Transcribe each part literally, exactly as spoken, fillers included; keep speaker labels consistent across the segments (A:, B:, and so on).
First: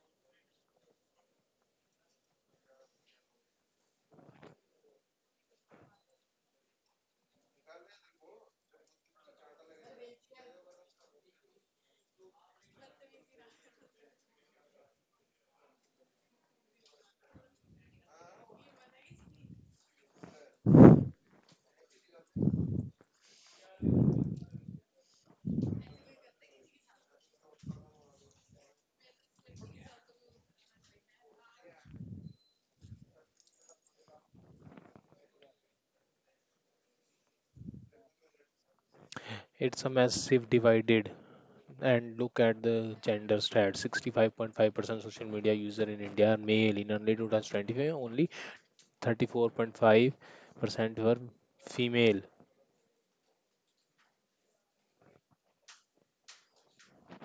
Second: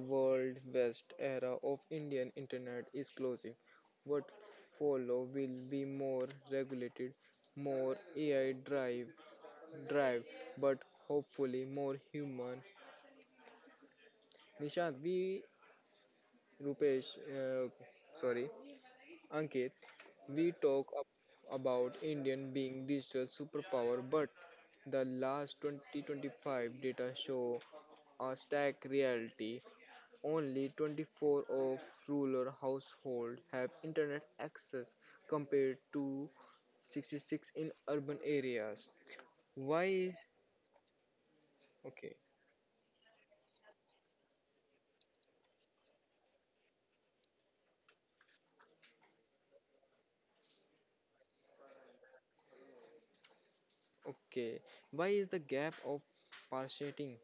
A: World West era of Indian internet is closing. What follow will be more regulated, more A I drive, drive, but hopefully more human. Nishant, we, Rupesh, uh, sorry, Ankit, we talk ab- about Indian being digital superpower, but the last twenty twenty-five data show a stark reality. Only twenty-four of rural households have internet access compared to sixty-six in urban areas.
B: It's
A: Why
B: a
A: is
B: massive divided.
A: Okay?
B: And look at the gender stats sixty-five point five percent social media user in India are male. In early two thousand twenty-five, only thirty-four point five percent were female.
A: Okay. Why is the gap of partiating?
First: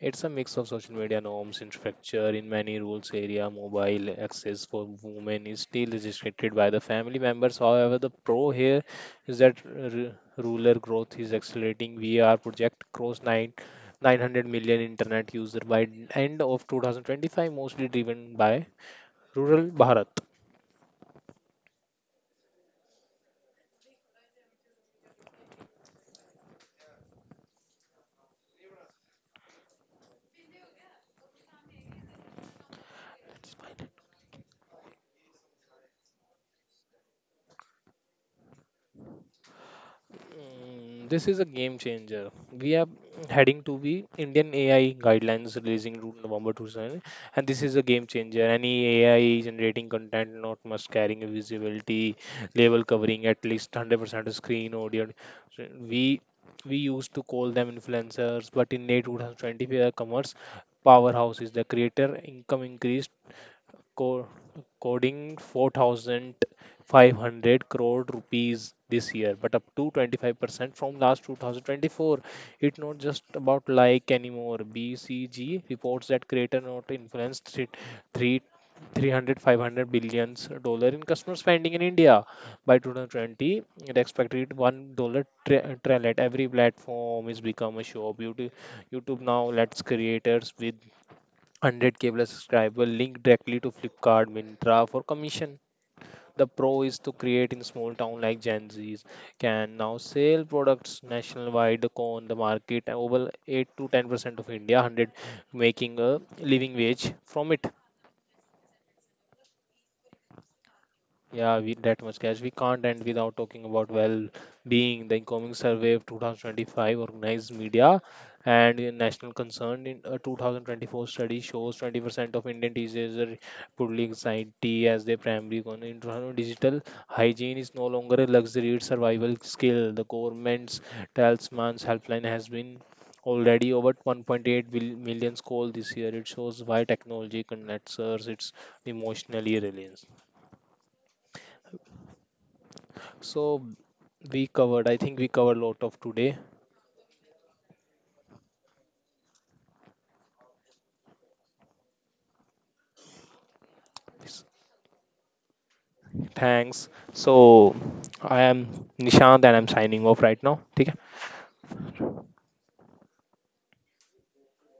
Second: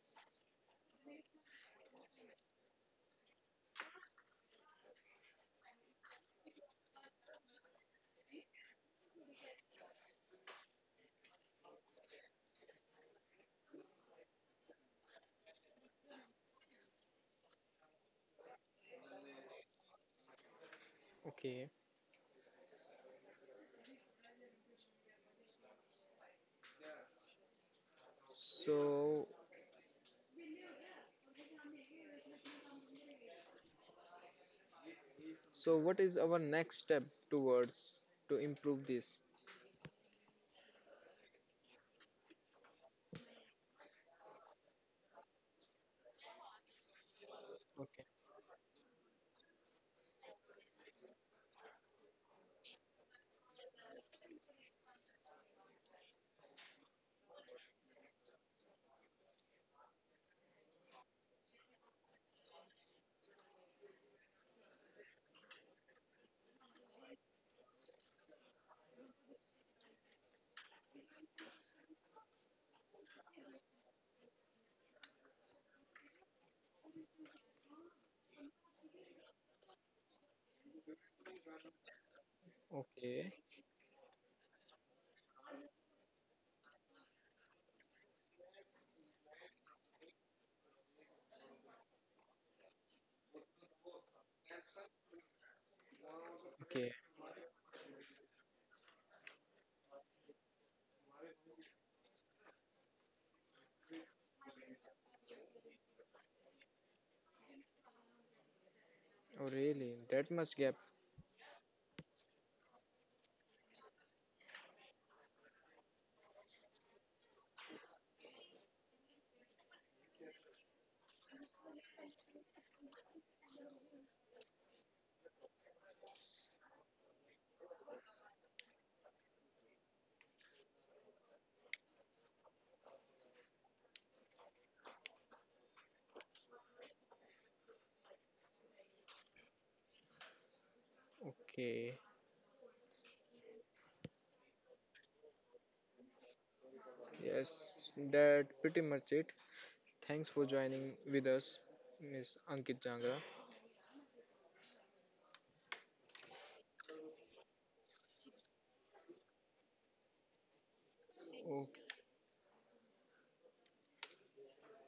B: It's a mix of social media norms, infrastructure in many rural area, mobile access for women is still restricted by the family members. However, the pro here is that r- rural growth is accelerating. V R project crossed nine, 900 million internet user by end of two thousand twenty-five, mostly driven by rural Bharat.
A: Okay. So so what is our next step towards to improve this?
B: Mm, This is a game changer. We are heading to the Indian A I guidelines releasing route November two thousand, and this is a
A: Okay.
B: game changer. Any A I generating content not must carrying a visibility level covering at least one hundred percent of screen audio. So We we used to call them influencers, but in late twenty twenty, we are commerce powerhouses. The creator income increased co- coding four thousand five hundred crore rupees this year, but up to twenty-five percent from last two thousand twenty-four. It's not just about like anymore. B C G reports that creator not influenced three, three 300 dollar in customer spending in India by
A: Okay.
B: two thousand twenty. It expected one dollar tra- trend. Every platform is become a show beauty. YouTube now lets creators with one hundred k plus subscriber link directly to Flipkart, Mintra for commission. The pro
A: Okay.
B: is to create in small town like Gen Z's can now sell products nationwide on the market, and over eight to ten percent of India one hundred making a living wage from it.
A: Oh really? That much gap.
B: Yeah, we, that much cash. We can't end without talking about well being. The incoming survey of two thousand twenty-five organized media and in national concern in a two thousand twenty-four study shows twenty percent of Indian teenagers are reportedly anxiety as their primary concern. In twenty twenty-five, digital hygiene is no longer a luxury, it's survival skill. The government's talisman's helpline has been already over one point eight bil- million calls this year. It shows why technology connects us, it's emotionally reliant.
A: Okay.
B: So we covered, I think we covered a lot of today.
A: Yes, that pretty much it. Thanks for joining with us, Miss Ankit Jangra.
B: Thanks. So I am Nishant and I'm signing off right now. Okay.
A: Okay.